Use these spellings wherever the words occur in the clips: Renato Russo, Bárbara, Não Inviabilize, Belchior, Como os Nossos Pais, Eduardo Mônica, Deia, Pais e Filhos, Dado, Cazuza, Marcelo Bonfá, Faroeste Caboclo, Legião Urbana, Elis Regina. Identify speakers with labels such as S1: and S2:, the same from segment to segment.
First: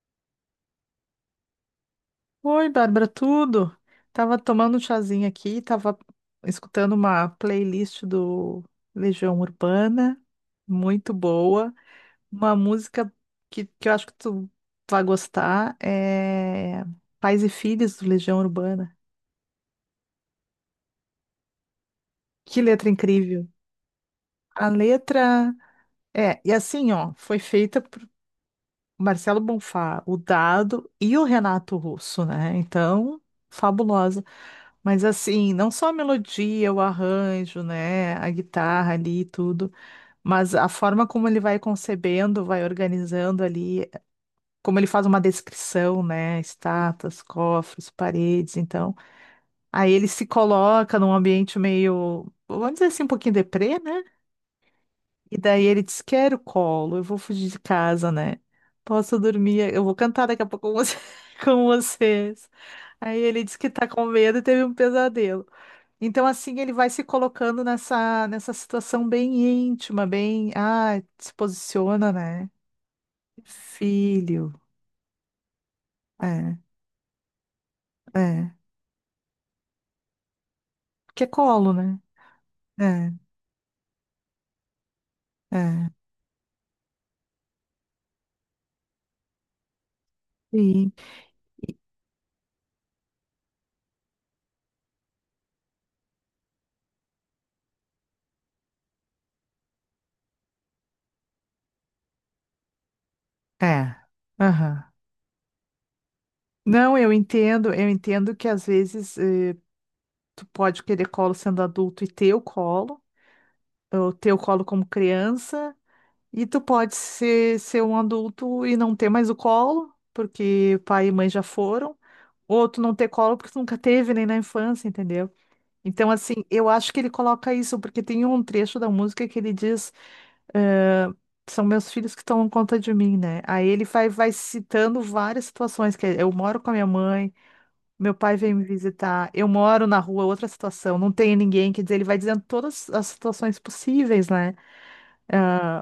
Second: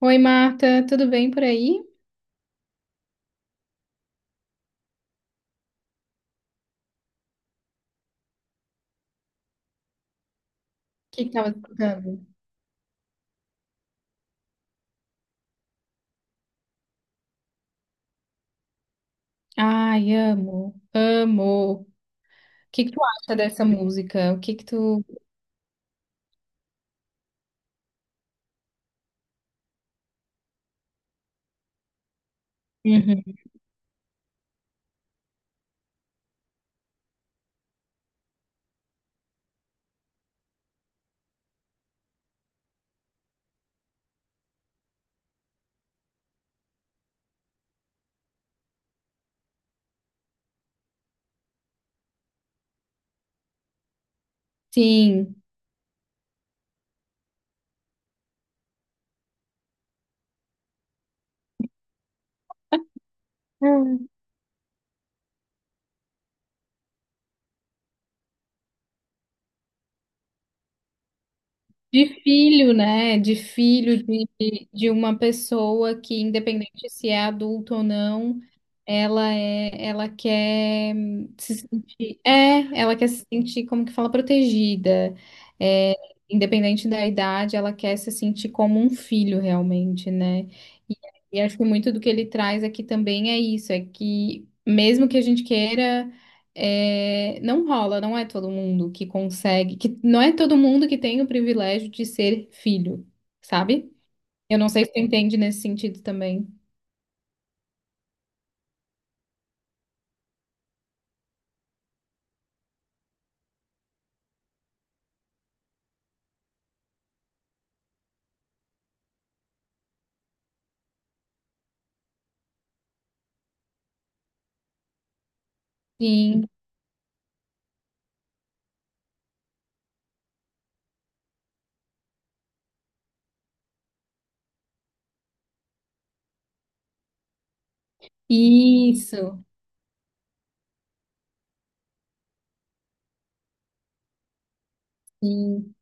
S1: Oi, Marta, tudo bem por aí? O
S2: Oi, Bárbara, tudo? Tava tomando um chazinho aqui, tava escutando uma playlist do Legião Urbana, muito
S1: que que tava
S2: boa.
S1: escutando?
S2: Uma música que eu acho que tu vai gostar é Pais e Filhos do Legião Urbana.
S1: Ai, amo, amo. O
S2: Que
S1: que
S2: letra
S1: que tu acha
S2: incrível!
S1: dessa música? O que que
S2: A
S1: tu...
S2: letra assim, ó, foi feita o Marcelo Bonfá, o Dado e o Renato Russo, né? Então,
S1: Uhum.
S2: fabulosa. Mas assim, não só a melodia, o arranjo, né, a guitarra ali e tudo, mas a forma como ele vai concebendo, vai organizando ali, como ele faz uma descrição, né, estátuas, cofres, paredes, então, aí ele se coloca num ambiente meio, vamos dizer assim, um pouquinho deprê, né? E
S1: Sim.
S2: daí ele disse: Quero colo, eu vou fugir de casa, né? Posso dormir, eu vou cantar daqui a pouco com você- com vocês. Aí ele disse que tá com medo e teve um pesadelo. Então, assim, ele vai se colocando nessa situação bem íntima, bem. Ah, se posiciona,
S1: De
S2: né?
S1: filho, né? De filho de,
S2: Filho.
S1: de uma pessoa que,
S2: É,
S1: independente se é adulto ou não,
S2: é.
S1: ela quer
S2: Porque é
S1: se
S2: colo, né?
S1: sentir,
S2: É,
S1: como que fala, protegida.
S2: é.
S1: É, independente da idade, ela quer se sentir como um filho realmente, né?
S2: Sim.
S1: E, e acho que muito do que ele traz aqui também é isso, é que mesmo que a gente queira não rola, não é todo mundo que consegue, que não é todo mundo que tem o privilégio de ser filho, sabe?
S2: É.
S1: Eu não sei se
S2: Aham.
S1: tu entende nesse sentido também.
S2: Não, eu entendo que às vezes. Tu pode querer colo sendo adulto e ter o colo, ou ter o colo como criança, e tu pode ser um adulto e não ter mais o colo, porque pai e mãe já foram, ou tu não ter colo porque tu nunca teve nem na infância, entendeu? Então, assim,
S1: Sim,
S2: eu acho que ele coloca isso, porque tem um trecho da música que ele diz, eh, são meus filhos que tomam conta de mim, né? Aí ele vai citando várias situações, que é, eu moro com a minha mãe, meu pai veio me visitar.
S1: isso,
S2: Eu moro na rua, outra situação. Não tem ninguém. Quer dizer, ele vai dizendo todas as situações possíveis, né? É,
S1: sim,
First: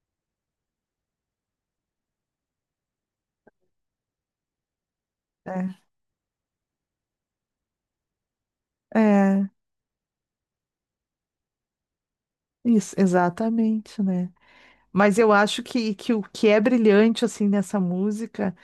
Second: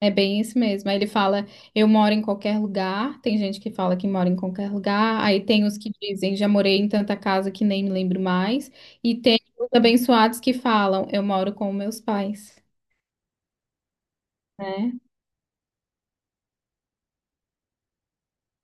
S1: é bem isso mesmo. Aí ele fala, eu moro em qualquer lugar, tem gente que fala que mora em qualquer lugar, aí tem os que dizem, já morei em tanta casa que nem me lembro mais,
S2: é,
S1: e tem
S2: é,
S1: os abençoados que falam, eu moro com meus pais,
S2: isso, exatamente, né?
S1: né?
S2: Mas eu acho que o que é brilhante, assim, nessa música,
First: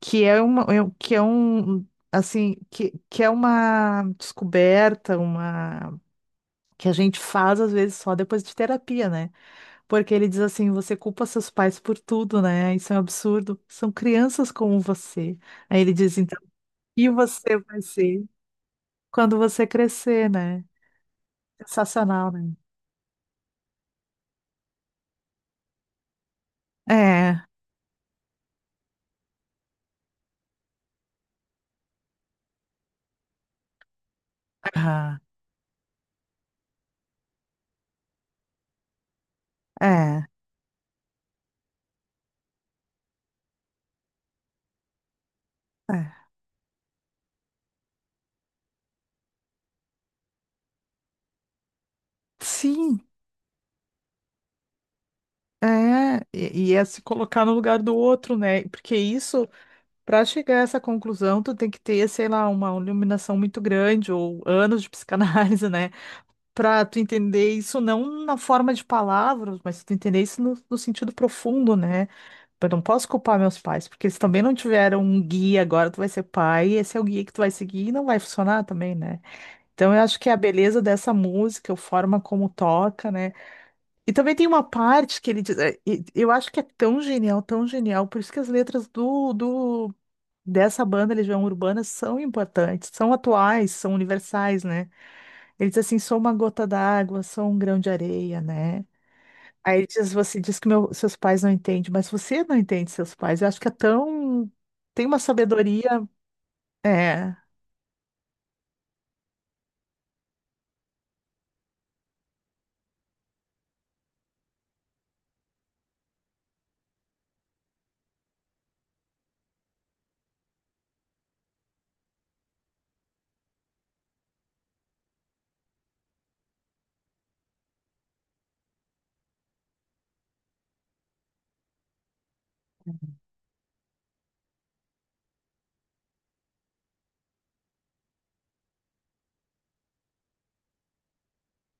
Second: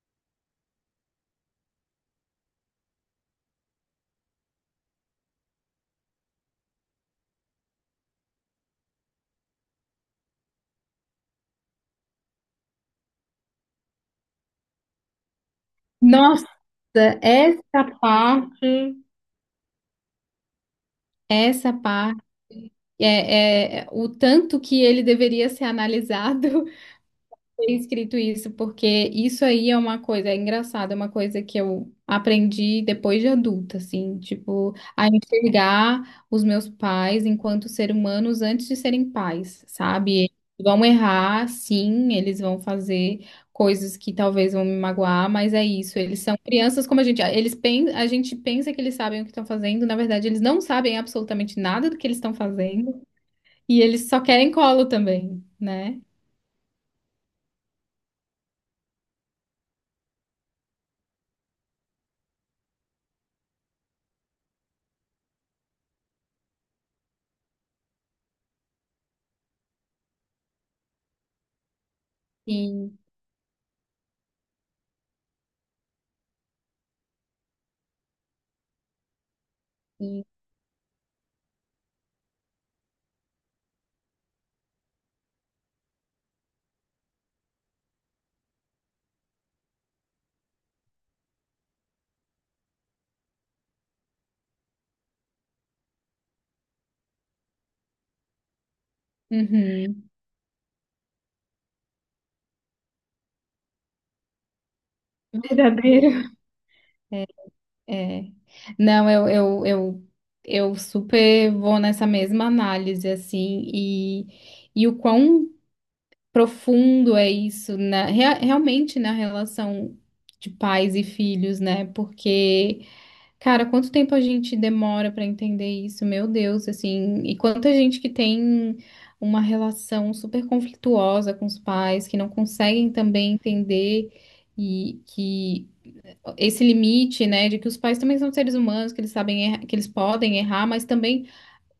S2: que é uma, que é um, assim, que é uma descoberta, uma, que a gente faz, às vezes, só depois de terapia, né? Porque ele diz assim, você culpa seus pais por tudo, né? Isso é um absurdo. São crianças como você. Aí ele diz,
S1: Nossa,
S2: E você vai
S1: essa
S2: ser
S1: parte.
S2: quando você crescer, né?
S1: Essa parte
S2: Sensacional, né?
S1: é o tanto que ele deveria ser analisado
S2: É,
S1: tem escrito isso, porque isso aí é uma coisa, é engraçado, é uma coisa que eu aprendi depois de adulta, assim, tipo, a
S2: ah,
S1: enxergar os meus pais enquanto ser humanos antes de serem pais, sabe?
S2: é,
S1: Eles vão errar, sim, eles vão fazer coisas que talvez vão me magoar, mas é isso,
S2: é.
S1: eles são crianças como a gente, a gente pensa que eles sabem o que estão fazendo, na verdade, eles não sabem absolutamente nada do que eles estão
S2: Sim,
S1: fazendo, e eles só querem colo também, né?
S2: é. E é se colocar no lugar do outro, né? Porque isso, para chegar a essa conclusão, tu tem que ter, sei lá, uma iluminação muito grande ou anos de psicanálise, né? Para tu entender isso não na forma de palavras, mas tu entender isso no sentido profundo, né? Eu não
S1: Sim,
S2: posso culpar meus pais, porque eles também não tiveram um guia. Agora tu vai ser pai, e esse é o guia que tu vai seguir e não vai funcionar também, né? Então eu acho
S1: sim.
S2: que é a beleza dessa música, a forma como toca, né? E também tem uma parte que ele diz, é, e eu acho que é tão genial, por isso que as letras do, do dessa banda Legião Urbana são importantes, são atuais, são universais, né? Ele diz assim: sou uma gota d'água, sou um grão de areia, né? Aí
S1: Uhum.
S2: diz, você diz que seus pais não entendem, mas você não entende seus pais. Eu acho que é tão. Tem uma sabedoria.
S1: Verdadeiro.
S2: É,
S1: É. Não, eu super vou nessa mesma análise, assim, e o quão profundo é isso realmente na relação de pais e filhos, né? Porque, cara, quanto tempo a gente demora para entender isso, meu Deus, assim, e quanta gente que tem uma relação super conflituosa com os pais, que não conseguem também entender. E que esse limite, né, de que os pais também são seres humanos, que eles sabem, que eles podem errar, mas também,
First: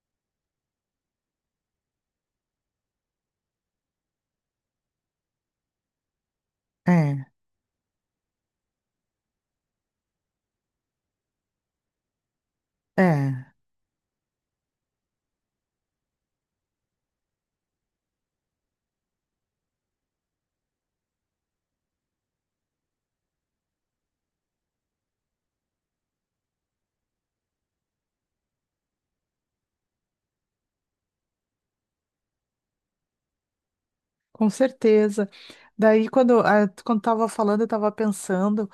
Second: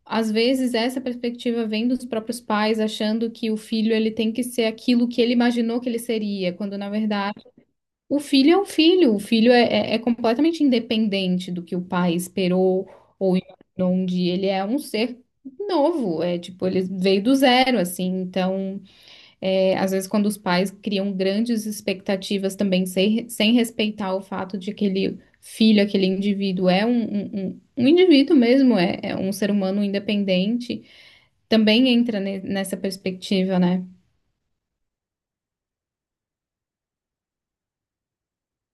S1: às vezes, essa perspectiva vem dos próprios pais, achando que o filho, ele tem que ser aquilo que ele imaginou que ele seria, quando, na
S2: é,
S1: verdade, o filho é um filho, o filho é completamente independente do que o pai esperou ou
S2: é,
S1: imaginou um dia, ele é um ser novo, é tipo, ele veio do zero, assim, então... É, às vezes, quando os pais criam grandes expectativas também, sem, sem respeitar o fato de aquele filho, aquele indivíduo é um indivíduo mesmo, é um ser humano independente, também entra nessa perspectiva, né?
S2: com certeza. Daí, quando tava falando, eu tava pensando.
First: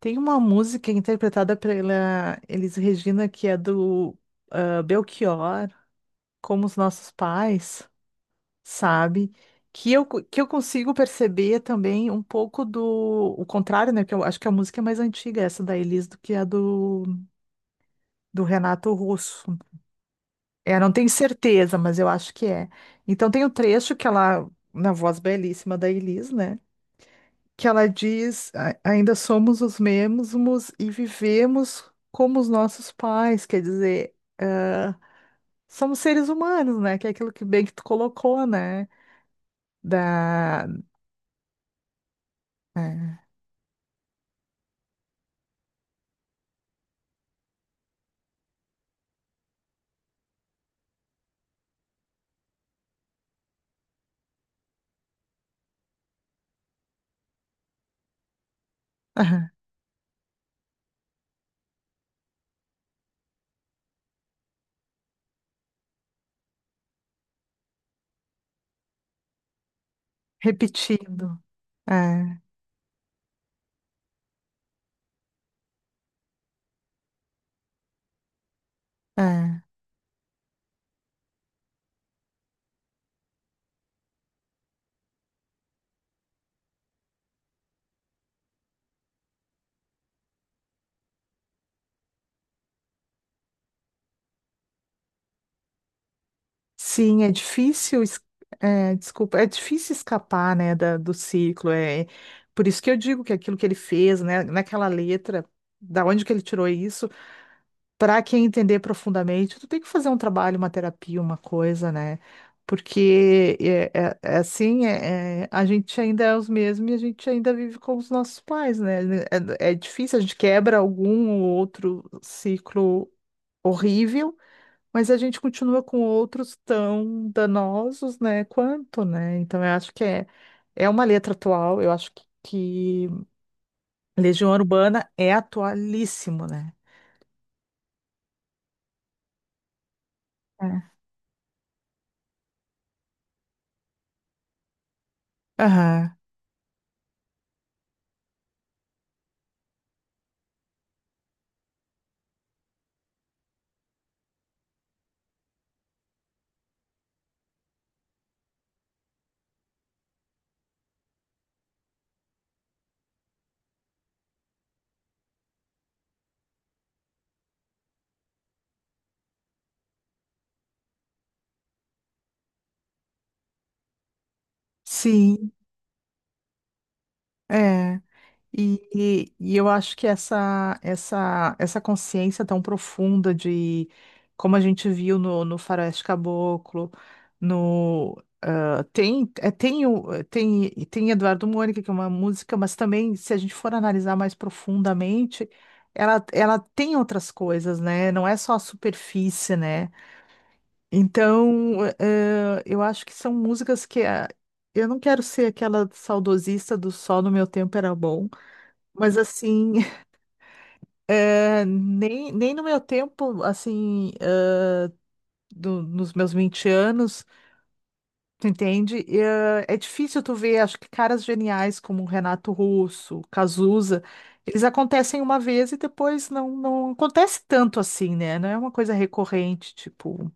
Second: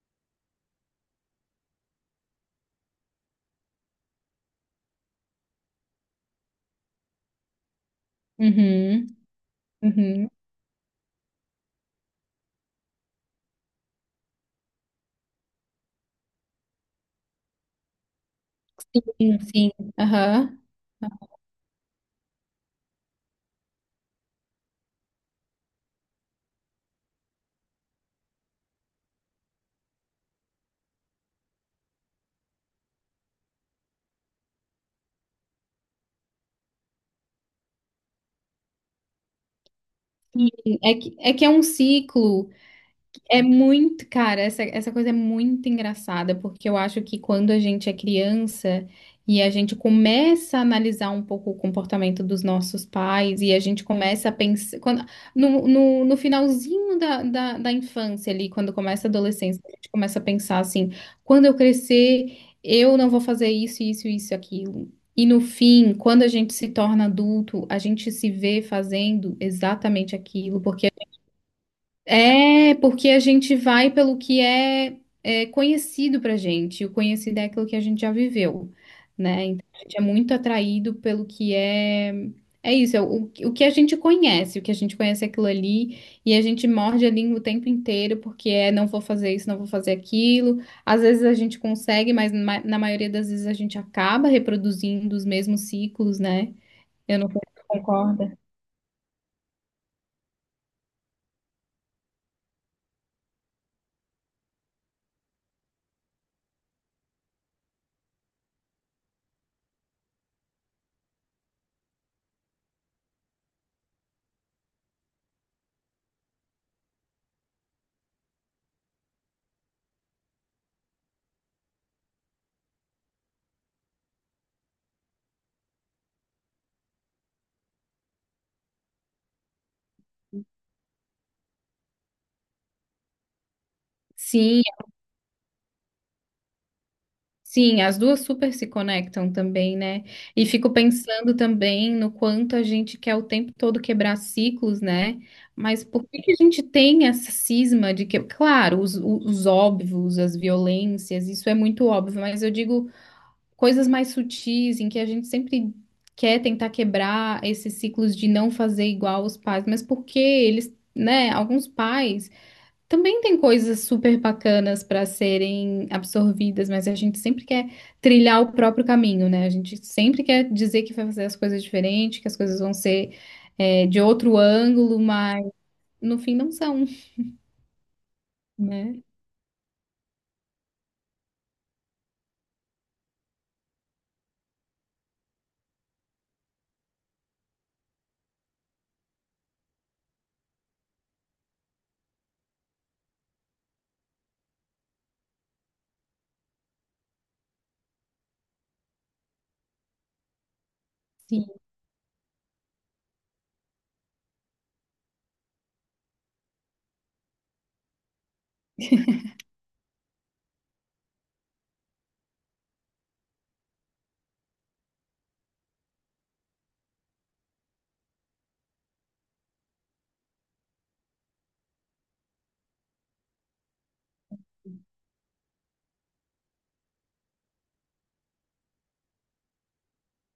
S2: Tem uma música interpretada pela Elis Regina, que é do Belchior, Como os Nossos Pais,
S1: Uhum,
S2: sabe? Que eu,
S1: uhum.
S2: que eu consigo perceber também um pouco do o contrário, né? Que eu acho que a música é mais antiga, essa da Elis, do que a do Renato
S1: Sim,
S2: Russo.
S1: sim. Aham.
S2: É, não tenho certeza, mas eu acho que é. Então tem o trecho que ela, na voz belíssima da Elis, né? Que ela diz: ainda somos os mesmos e vivemos como os nossos pais, quer dizer, ah, somos seres humanos, né? Que é aquilo que bem que tu colocou, né?
S1: Sim,
S2: Da,
S1: é que é um ciclo.
S2: é,
S1: É muito, cara, essa coisa é muito engraçada, porque eu acho que quando a gente é criança e a gente começa a analisar um pouco o comportamento dos nossos pais e a gente começa a pensar. Quando, no finalzinho da infância ali, quando começa a adolescência, a gente começa a pensar assim: quando eu crescer, eu não vou fazer isso, isso, isso, aquilo. E no fim, quando a gente se torna adulto, a gente se vê fazendo exatamente aquilo, porque
S2: repetindo. É,
S1: porque a gente vai pelo que é conhecido pra gente. E o conhecido é aquilo que a gente já viveu, né?
S2: é.
S1: Então, a gente é muito atraído pelo que é. É isso, é o que a gente conhece, o que a gente conhece é aquilo ali, e a gente morde a língua o tempo inteiro, porque é não vou fazer isso, não vou fazer aquilo. Às vezes a gente consegue, mas na maioria das vezes a gente acaba reproduzindo os mesmos ciclos, né? Eu
S2: Sim,
S1: não
S2: é
S1: sei se você
S2: difícil,
S1: concorda.
S2: desculpa, é difícil escapar, né, do ciclo. É é por isso que eu digo que aquilo que ele fez, né, naquela letra, da onde que ele tirou isso, para quem entender profundamente, tu tem que fazer um trabalho, uma terapia, uma coisa, né? Porque é assim, é, a gente ainda é os mesmos e a gente ainda vive com os nossos pais, né? É, é difícil, a gente quebra algum ou outro ciclo horrível. Mas a gente continua com outros tão danosos, né, quanto, né? Então eu acho que é, é uma letra atual, eu acho que Legião
S1: Sim,
S2: Urbana é atualíssimo, né?
S1: sim, as duas super se conectam também, né? E fico
S2: É.
S1: pensando também no quanto a gente quer o tempo todo quebrar ciclos, né? Mas por
S2: Aham,
S1: que que a gente tem essa cisma de que, claro, os óbvios, as violências, isso é muito óbvio, mas eu digo coisas mais sutis em que a gente sempre quer tentar quebrar esses ciclos de não fazer igual os pais, mas por que eles, né? Alguns pais. Também tem coisas super bacanas para serem absorvidas, mas a gente sempre quer trilhar o próprio caminho, né? A gente sempre quer dizer que vai fazer as coisas diferentes, que as coisas vão ser, é, de outro ângulo, mas
S2: sim,
S1: no fim não são,
S2: é. E,
S1: né?
S2: e- e eu acho que essa consciência tão profunda de como a gente viu no Faroeste Caboclo, no ah, tem, é, tem, o- eh, tem, tem Eduardo Mônica, que é uma música, mas também, se a gente for analisar mais profundamente, ela tem outras coisas, né? Não é só a superfície, né?
S1: Sim,
S2: Então, eu acho que são músicas que eu não quero ser aquela saudosista do só no meu tempo era bom. Mas assim, nem no meu tempo, assim, nos meus 20 anos, tu entende? E, é difícil tu ver, acho que caras geniais como o Renato Russo, Cazuza, eles acontecem uma vez e depois não acontece tanto assim, né? Não é uma coisa recorrente, tipo,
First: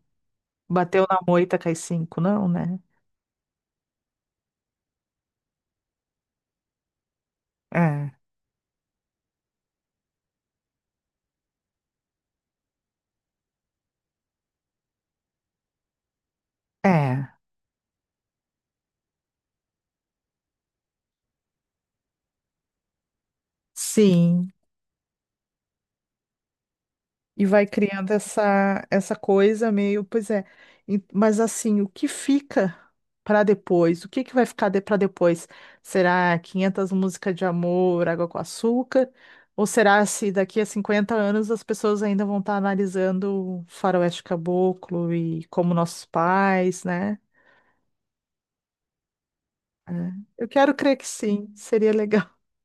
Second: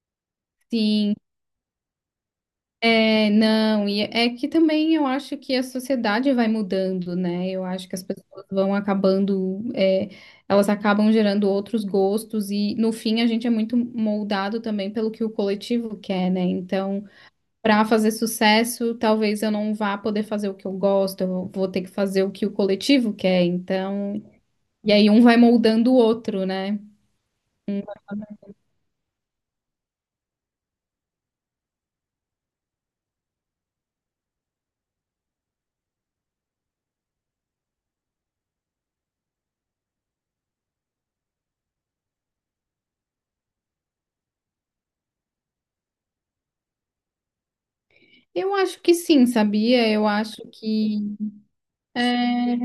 S2: bateu
S1: sim.
S2: na moita, cai cinco, não, né?
S1: É, não, e é que também eu acho que a sociedade vai mudando, né? Eu acho que as
S2: É,
S1: pessoas vão acabando, é, elas acabam gerando outros gostos, e no fim a gente é muito moldado também pelo que o coletivo quer, né? Então.
S2: é,
S1: Para fazer sucesso, talvez eu não vá poder fazer o que eu gosto, eu vou ter que fazer o que o coletivo quer, então.
S2: sim.
S1: E aí um vai moldando o outro, né?
S2: E vai criando essa, essa coisa meio, pois é. Mas assim, o que fica para depois? O que que vai ficar de, para depois? Será 500 músicas de amor, água com açúcar? Ou será se daqui a 50 anos as pessoas ainda vão estar analisando Faroeste Caboclo e como nossos pais, né?
S1: Eu acho que sim, sabia?
S2: É.
S1: Eu acho
S2: Eu quero crer
S1: que
S2: que sim, seria legal.
S1: é,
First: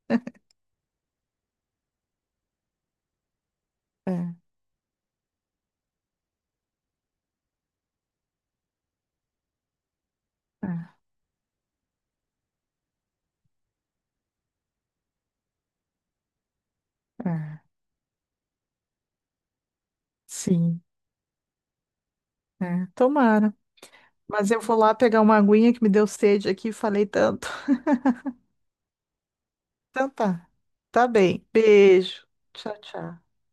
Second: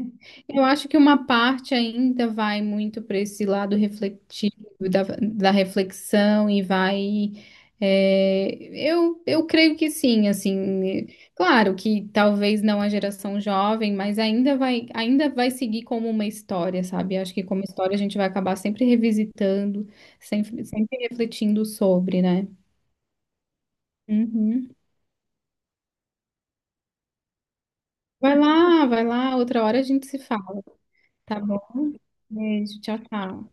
S1: eu acho que uma parte ainda vai muito para esse lado
S2: É,
S1: refletivo da reflexão e vai. é, eu creio que sim,
S2: é,
S1: assim, claro que talvez não a geração jovem, mas ainda vai seguir como uma história, sabe? Acho que
S2: é.
S1: como história a gente vai acabar sempre revisitando, sempre,
S2: Sim,
S1: sempre refletindo sobre, né?
S2: é. Tomara. Mas eu
S1: Uhum.
S2: vou lá pegar uma aguinha que me deu sede aqui, falei tanto.
S1: Vai lá, outra hora a gente
S2: Então
S1: se
S2: tá.
S1: fala,
S2: Tá
S1: tá
S2: bem.
S1: bom?
S2: Beijo. Tchau,
S1: Beijo, tchau,
S2: tchau.
S1: tchau.